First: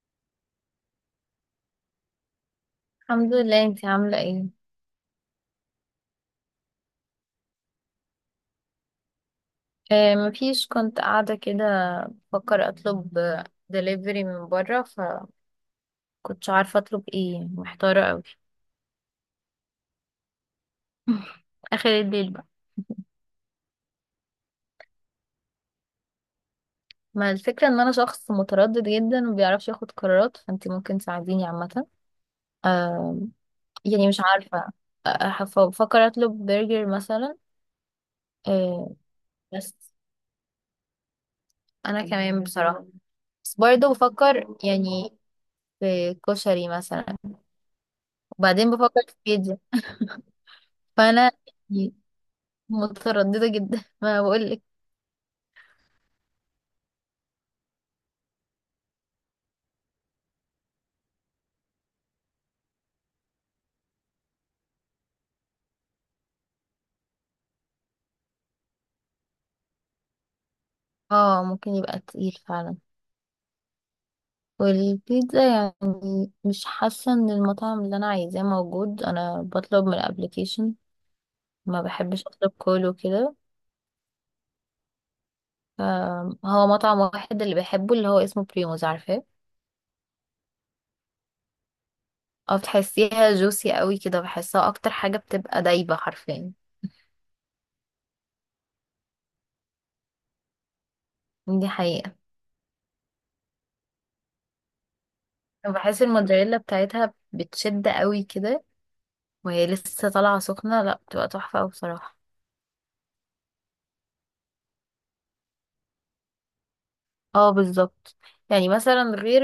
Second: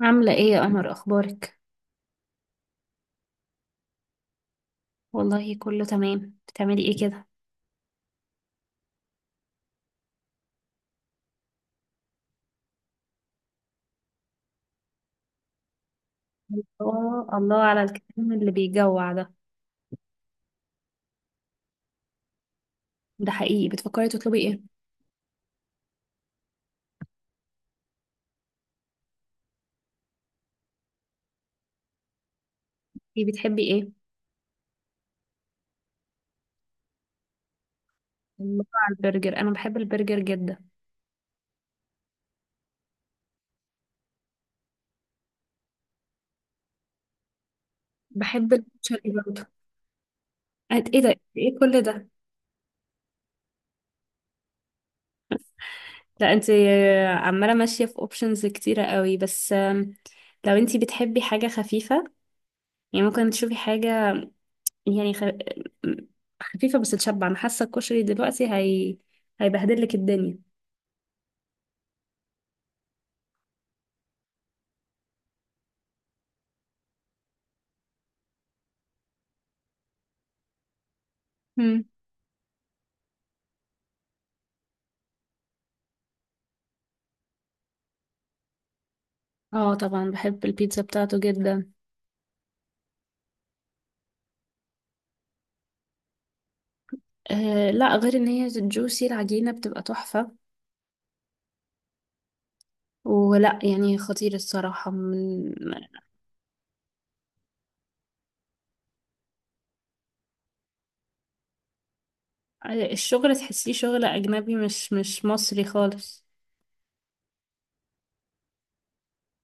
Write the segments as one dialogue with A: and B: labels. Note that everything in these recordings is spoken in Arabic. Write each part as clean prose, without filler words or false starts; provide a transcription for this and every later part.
A: عاملة ايه يا قمر؟ اخبارك؟
B: الحمد لله، انتي عاملة ايه؟
A: والله كله تمام. بتعملي ايه كده؟
B: آه، مفيش. كنت قاعدة كده، بفكر اطلب دليفري من بره، فكنتش عارفة اطلب
A: الله
B: ايه،
A: الله على
B: محتارة اوي.
A: الكلام اللي بيجوع ده.
B: اخر الليل بقى.
A: ده حقيقي بتفكري تطلبي ايه؟
B: ما الفكرة ان انا شخص متردد جدا ومبيعرفش ياخد قرارات، فانتي ممكن تساعديني عامة. آه.
A: ايه بتحبي؟ ايه
B: يعني مش عارفة. آه، بفكر اطلب برجر مثلا.
A: الله
B: آه.
A: على البرجر، انا بحب
B: بس
A: البرجر جدا.
B: انا كمان بصراحة، بس برضه بفكر يعني في كشري مثلا،
A: بحب
B: وبعدين بفكر
A: الكشري
B: في
A: برضه.
B: بيتزا.
A: ايه ده؟
B: فانا
A: ايه كل
B: يعني
A: ده؟
B: مترددة جدا ما بقولك.
A: لا انت عمالة ماشية في اوبشنز كتيرة قوي، بس لو انت بتحبي حاجة خفيفة، يعني ممكن تشوفي حاجة يعني خفيفة بس تشبع. انا حاسة الكشري دلوقتي هي هيبهدلك الدنيا.
B: اه، ممكن يبقى تقيل فعلا. والبيتزا يعني مش حاسة ان المطعم اللي انا عايزاه موجود، انا بطلب من الابليكيشن. ما
A: مم.
B: بحبش اطلب كول وكده. ف- هو مطعم واحد اللي بحبه اللي هو اسمه بريموز، عارفاه.
A: اه طبعا بحب البيتزا بتاعته جدا.
B: اه، بتحسيها جوسي قوي كده، بحسها اكتر حاجة بتبقى دايبة حرفيا.
A: آه، لا غير ان هي جوسي، العجينة بتبقى تحفة.
B: دي حقيقة.
A: ولا يعني خطير الصراحة من
B: بحس الموتزاريلا بتاعتها بتشد قوي كده، وهي لسه طالعة سخنة، لا بتبقى تحفة أوي بصراحة.
A: الشغل، تحسيه شغل أجنبي، مش مصري خالص.
B: اه بالظبط. يعني مثلا غير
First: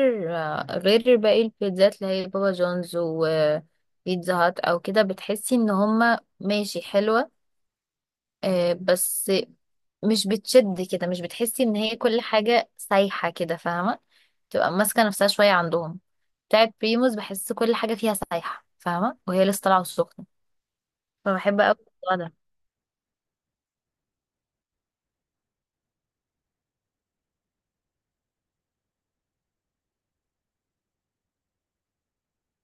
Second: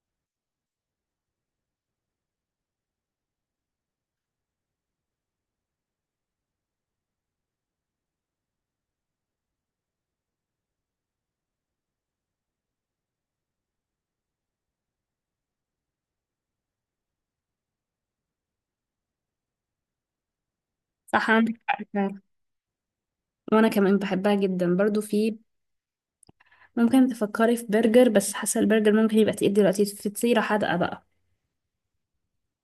B: غير باقي البيتزات اللي هي بابا جونز وبيتزا هات او كده، بتحسي ان هما ماشي حلوة. آه، بس مش بتشد كده، مش بتحسي ان هي كل حاجة سايحة كده، فاهمة. تبقى ماسكة نفسها شوية عندهم. بتاعت بريموز بحس كل حاجة فيها سايحة فاهمة، وهي لسه طالعة السخنة.
A: صح عندك
B: فبحب اوي
A: حق
B: الموضوع
A: فعلا.
B: ده.
A: وأنا كمان بحبها جدا برضو. في ممكن تفكري في برجر، بس حاسة البرجر ممكن يبقى تقيل دلوقتي. في فطيرة حادقة بقى؟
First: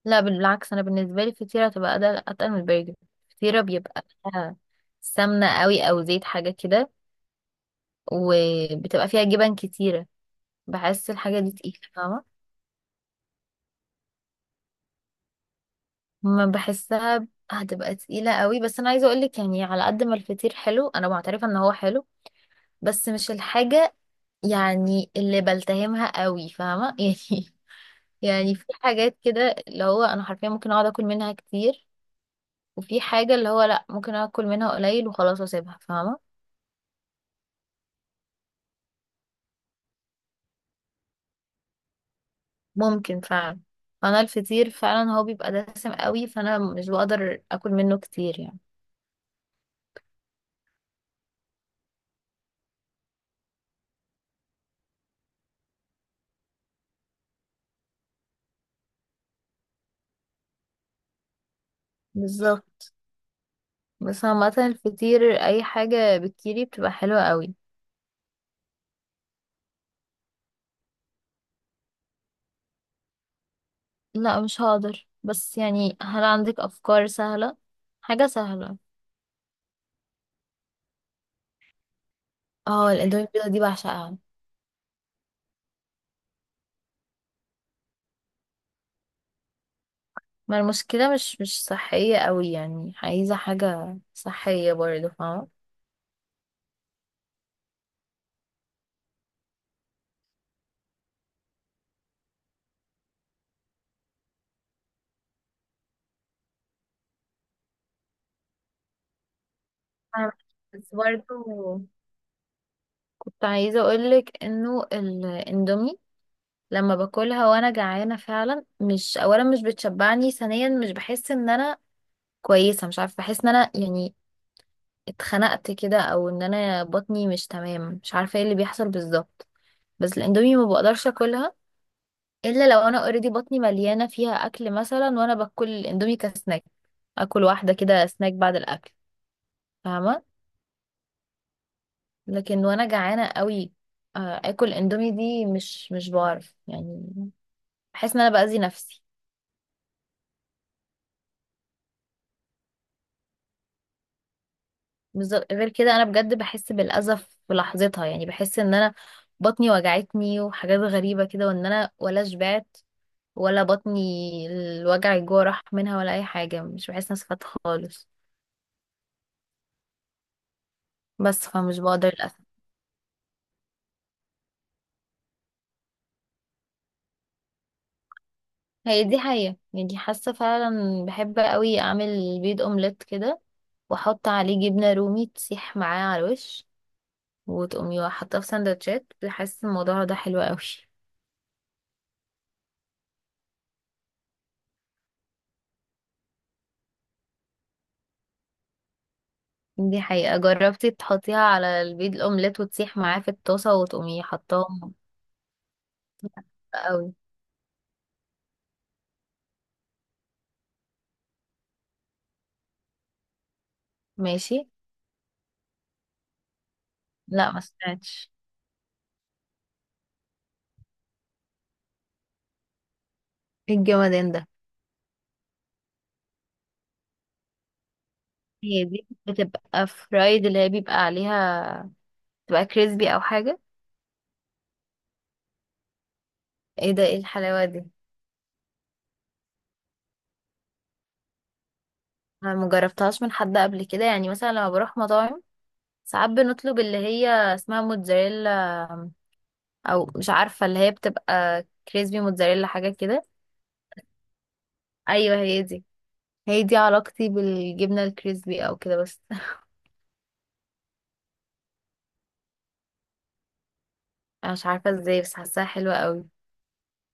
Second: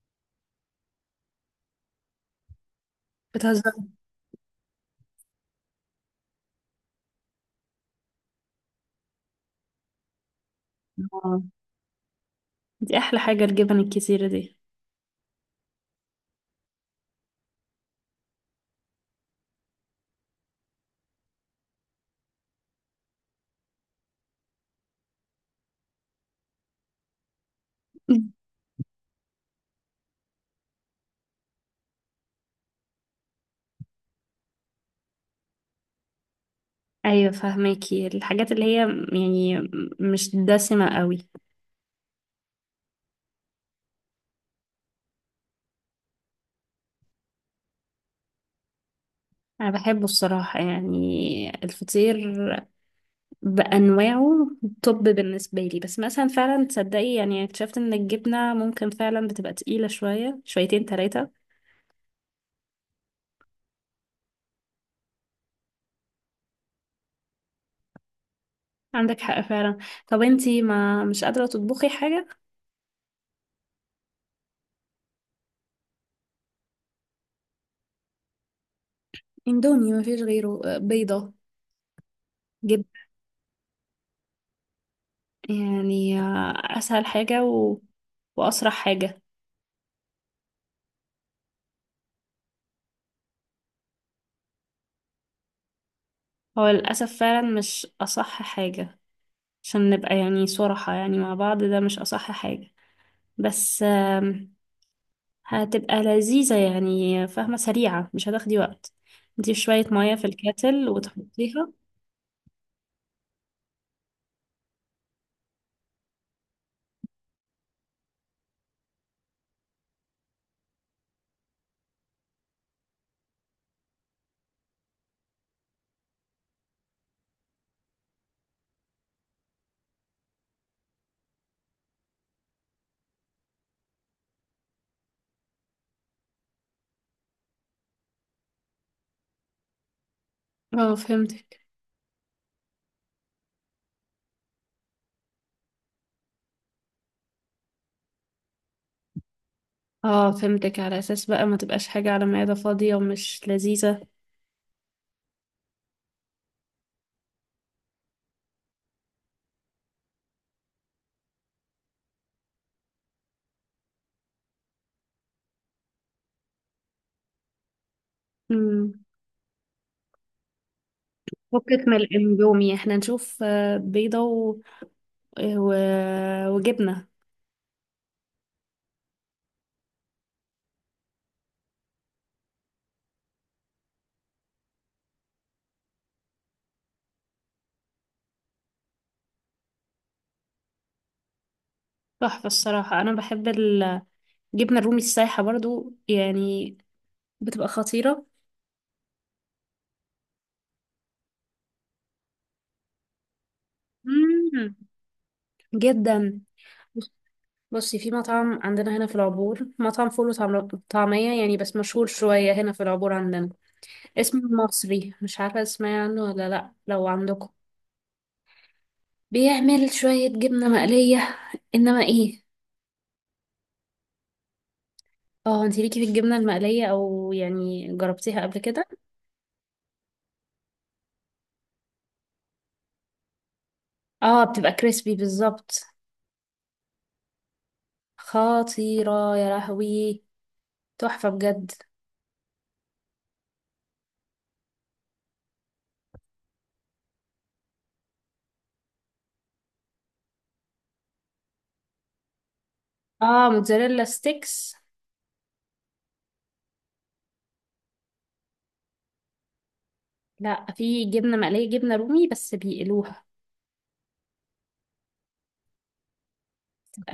B: لا بالعكس، انا بالنسبة لي الفطيرة تبقى اتقل من البرجر. الفطيرة
A: بتهزري؟
B: بيبقى فيها سمنة قوي او زيت حاجة كده، وبتبقى فيها جبن كتيرة. بحس الحاجة
A: آه،
B: دي تقيلة فاهمة.
A: دي أحلى حاجة، الجبن الكتيرة دي.
B: ما بحسها ب- هتبقى تقيلة قوي. بس أنا عايزة أقولك يعني، على قد ما الفطير حلو أنا معترفة إن هو حلو، بس مش الحاجة يعني اللي بلتهمها قوي فاهمة يعني. يعني في حاجات كده اللي هو أنا حرفيا ممكن أقعد أكل منها كتير، وفي حاجة اللي هو لأ ممكن أكل منها قليل وخلاص أسيبها فاهمة.
A: أيوة فهماكي، الحاجات اللي هي يعني مش دسمة قوي.
B: ممكن فعلا. فأنا الفطير فعلا هو بيبقى دسم قوي، فأنا مش بقدر أكل منه كتير يعني.
A: انا بحبه الصراحة يعني، الفطير بانواعه توب بالنسبة لي، بس مثلا فعلا تصدقي يعني اكتشفت ان الجبنة ممكن فعلا بتبقى تقيلة شوية، شويتين، ثلاثة.
B: بالظبط. بس عامة الفطير أي حاجة بالكيري بتبقى حلوة قوي.
A: عندك حق فعلا. طب انتي ما مش قادرة تطبخي حاجة؟
B: لا مش هقدر، بس يعني هل عندك أفكار سهلة؟ حاجة سهلة.
A: اندومي، ما فيش غيره. بيضة، جبن،
B: اه الاندومي البيضة دي بعشقها.
A: يعني اسهل حاجة واسرع حاجة.
B: ما المشكلة مش صحية قوي، يعني عايزة حاجة صحية برضه فاهمة.
A: هو للاسف فعلا مش اصح حاجة. عشان نبقى يعني صراحة يعني مع بعض ده مش اصح حاجة، بس هتبقى لذيذة يعني فاهمة، سريعة مش هتاخدي وقت. انتي شوية مية في
B: فاهمة.
A: الكاتل
B: بس
A: وتحطيها.
B: برضه كنت عايزة أقولك إنه الاندومي لما باكلها وأنا جعانة فعلا، مش أولا مش بتشبعني، ثانيا مش بحس إن أنا كويسة، مش عارفة بحس إن أنا يعني اتخنقت كده، او ان انا بطني مش تمام، مش عارفه ايه اللي بيحصل بالظبط. بس الاندومي ما بقدرش اكلها الا لو انا اوريدي بطني مليانه فيها اكل، مثلا وانا باكل الاندومي كسناك، اكل واحده كده سناك بعد الاكل، فاهمه.
A: اه فهمتك.
B: لكن وانا جعانه قوي، آه، اكل اندومي دي مش بعرف يعني. بحس ان انا باذي نفسي.
A: اه فهمتك، على اساس بقى ما تبقاش حاجة على معدة فاضية ومش لذيذة.
B: بالظبط، غير كده انا بجد بحس بالاذى في لحظتها، يعني بحس ان انا بطني وجعتني وحاجات غريبه كده، وان انا ولا شبعت، ولا بطني الجوع راح منها، ولا اي حاجه مش بحس نفسي فات خالص.
A: امم
B: بس فمش
A: فكك من
B: بقدر للاسف.
A: الاندومي، احنا نشوف بيضة و... وجبنة.
B: هي دي حقيقه، يعني حاسه فعلا بحب قوي اعمل بيض اومليت كده، واحط عليه جبنه رومي تسيح معاه على الوش، وتقومي حاطاه في سندوتشات، بحس الموضوع ده حلو قوي.
A: تحفة الصراحة، انا بحب الجبنة الرومي السايحة برضو يعني، بتبقى خطيرة.
B: دي حقيقه، جربتي تحطيها على البيض الاومليت وتسيح معاه في الطاسه وتقومي
A: مم.
B: حطاهم.
A: جدا.
B: قوي.
A: بصي، في مطعم عندنا هنا في العبور، مطعم فول وطعمية يعني، بس مشهور شوية هنا في العبور عندنا، اسمه
B: ماشي.
A: المصري. مش عارفة تسمعي عنه ولا لأ، لو عندكم.
B: لا ما سمعتش.
A: بيعمل شوية جبنة مقلية إنما إيه.
B: إيه الجمدان ده؟
A: اه، انتي ليكي في الجبنة المقلية؟ أو يعني جربتيها قبل
B: هي
A: كده؟
B: دي بتبقى فرايد اللي هي بيبقى عليها، بتبقى كريسبي او حاجة.
A: اه بتبقى كريسبي بالظبط.
B: ايه ده، ايه الحلاوة دي!
A: خطيرة يا لهوي، تحفة بجد.
B: انا مجربتهاش من حد قبل كده، يعني مثلا لما بروح مطاعم ساعات بنطلب اللي هي اسمها موتزاريلا، او مش عارفة اللي هي بتبقى كريسبي موتزاريلا حاجة كده.
A: اه موتزاريلا ستيكس.
B: ايوه هي دي. هي دي علاقتي بالجبنة الكريسبي او كده بس
A: لأ، في جبنة مقلية، جبنة رومي بس بيقلوها.
B: انا مش عارفة ازاي بس حاساها حلوة قوي.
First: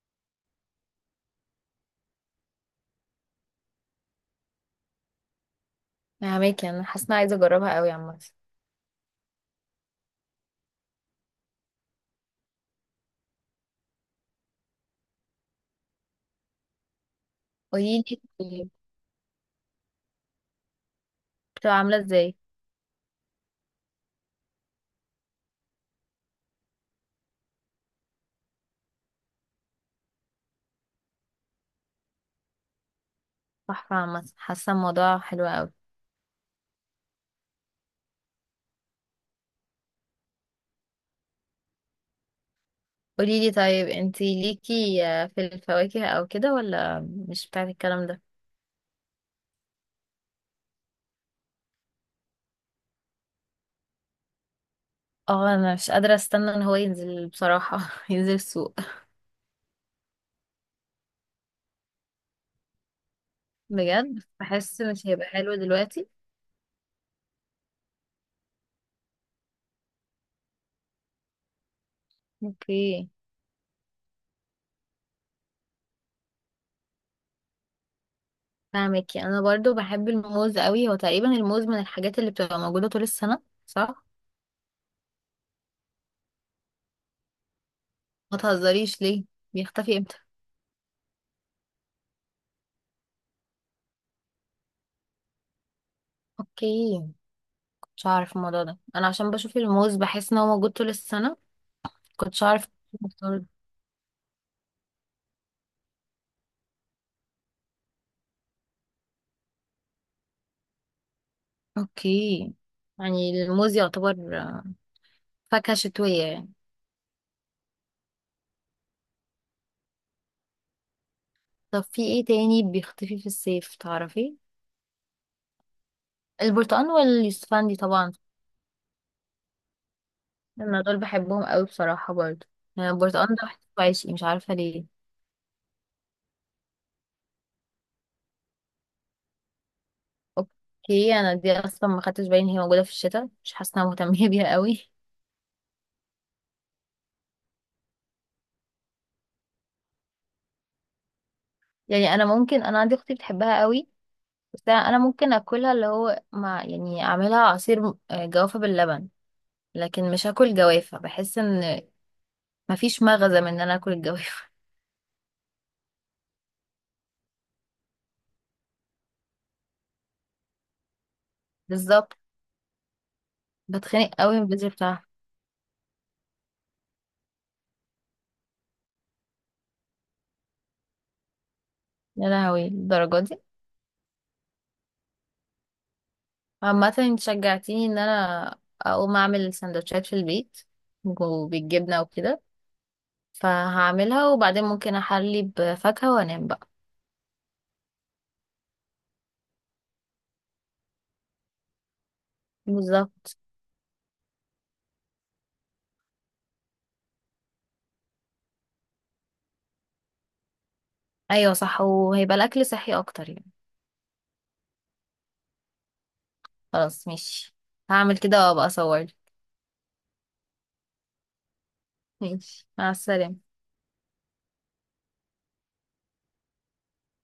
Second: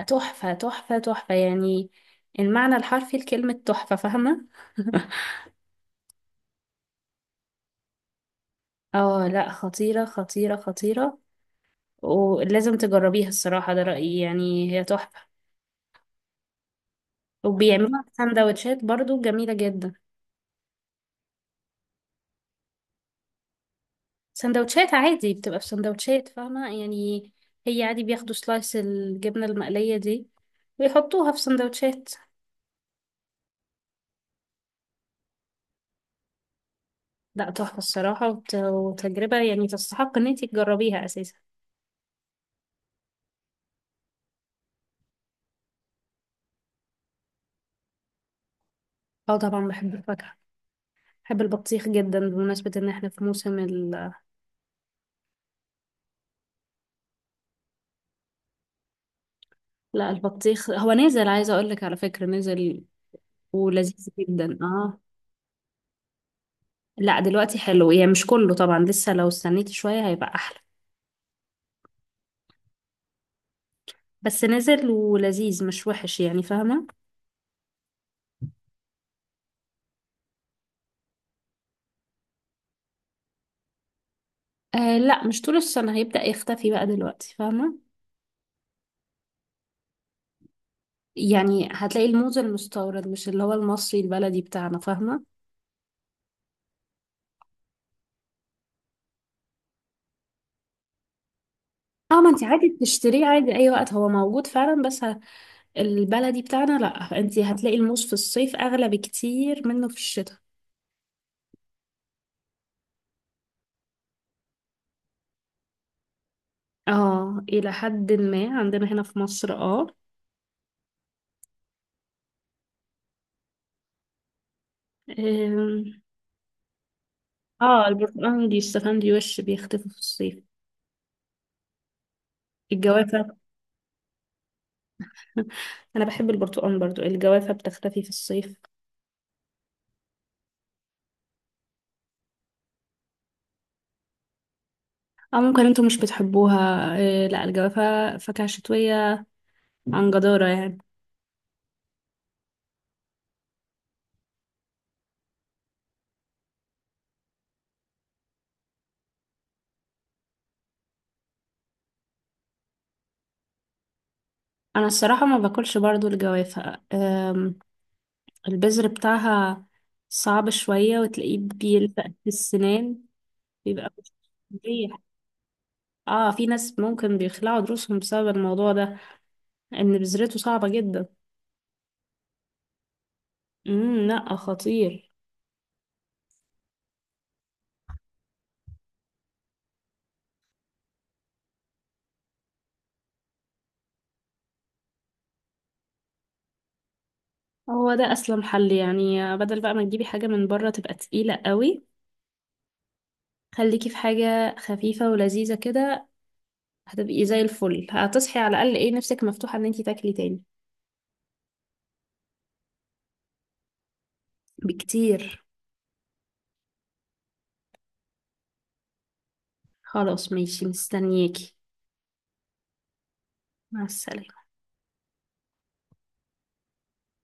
A: تحفة تحفة تحفة يعني، المعنى الحرفي لكلمة تحفة فاهمة.
B: فهماكي، انا حاسة إن أنا عايزة اجربها قوي عامة.
A: اه لا خطيرة خطيرة خطيرة، ولازم تجربيها الصراحة، ده رأيي يعني، هي تحفة. وبيعملوها في
B: قوليلي
A: سندوتشات برضو جميلة جدا.
B: بتبقى عاملة ازاي.
A: سندوتشات عادي، بتبقى في سندوتشات فاهمة يعني، هي عادي بياخدوا سلايس الجبنة المقلية دي ويحطوها في سندوتشات.
B: تحفة، عامة حاسة الموضوع حلو قوي.
A: لا تحفة الصراحة، وتجربة يعني، تستحق ان انتي تجربيها اساسا.
B: قوليلي طيب، انتي ليكي في الفواكه او كده ولا مش بتاعت الكلام ده؟
A: اه طبعا بحب الفاكهة. بحب البطيخ جدا، بمناسبة ان احنا في موسم
B: اه انا مش قادرة استنى ان هو ينزل بصراحة، ينزل السوق.
A: لا البطيخ هو نزل، عايزة اقول لك على فكرة نزل ولذيذ
B: بجد
A: جدا،
B: بحس
A: اه.
B: مش هيبقى حلو دلوقتي.
A: لا دلوقتي حلو، يعني مش كله طبعا، لسه لو استنيت شوية هيبقى احلى،
B: اوكي.
A: بس نزل ولذيذ مش وحش يعني فاهمة.
B: فاهمكي، انا برضو بحب الموز قوي، هو تقريبا الموز من الحاجات اللي بتبقى موجودة طول السنة صح؟
A: آه لا مش طول السنة، هيبدأ يختفي بقى دلوقتي فاهمة.
B: ما تهزريش ليه، بيختفي امتى؟
A: يعني هتلاقي الموز المستورد مش اللي هو المصري البلدي بتاعنا فاهمة.
B: اوكي، كنتش اعرف الموضوع ده، انا عشان بشوف الموز بحس ان هو موجود طول السنة.
A: اه ما
B: كنتش
A: انت
B: اعرف
A: عادي بتشتريه
B: الموضوع ده.
A: عادي اي وقت، هو موجود فعلا بس البلدي بتاعنا لا، انت هتلاقي الموز في الصيف اغلى بكتير منه في الشتاء.
B: اوكي. يعني الموز يعتبر فاكهة شتوية يعني.
A: اه الى حد ما، عندنا هنا في مصر اه.
B: طب في ايه تاني بيختفي في الصيف، تعرفي؟
A: أم،
B: البرتقال واليوسفندي
A: اه
B: طبعا.
A: البرتقال دي، الشوفان دي وش بيختفي في الصيف.
B: انا دول بحبهم قوي بصراحة برضه يعني.
A: الجوافة.
B: البرتقال ده بحسه عايشي، مش عارفة ليه.
A: انا بحب البرتقال برضو. الجوافة بتختفي في الصيف
B: اوكي، انا دي اصلا ما خدتش بالي ان هي موجودة في الشتاء، مش حاسة إن انا مهتمة بيها قوي.
A: اه، ممكن انتوا مش بتحبوها إيه. لا الجوافة فاكهة شتوية عن جدارة يعني.
B: يعني انا عندي اختي بتحبها قوي، بس انا ممكن اكلها اللي هو مع، يعني اعملها عصير آه، جوافة باللبن، لكن مش هاكل جوافة، بحس ان مفيش مغزى من ان انا اكل الجوافة.
A: انا الصراحة ما باكلش برضو الجوافة. البذر بتاعها صعب شوية، وتلاقيه بيلفق
B: بالظبط.
A: في السنان، بيبقى
B: بتخنق
A: مش
B: قوي من البذر
A: مريح.
B: بتاعها.
A: اه في ناس ممكن بيخلعوا دروسهم بسبب الموضوع ده، ان بذرته صعبة جدا.
B: يا لهوي الدرجة دي.
A: لا خطير.
B: عامة انت شجعتيني ان انا اقوم اعمل سندوتشات في البيت وبالجبنة وكده، فهعملها وبعدين ممكن احلي بفاكهة وانام بقى.
A: هو ده اسلم حل يعني، بدل بقى ما تجيبي حاجة من بره تبقى تقيلة قوي.
B: بالظبط.
A: خليكي في حاجة خفيفة ولذيذة كده، هتبقي زي الفل، هتصحي على الأقل ايه، نفسك مفتوحة ان انتي تاكلي تاني.
B: ايوه صح، وهيبقى الاكل صحي اكتر يعني.
A: بكتير.
B: خلاص ماشي، هعمل كده وابقى اصور.
A: خلاص ماشي، مستنياكي.
B: ماشي، مع السلامة.
A: مع السلامة.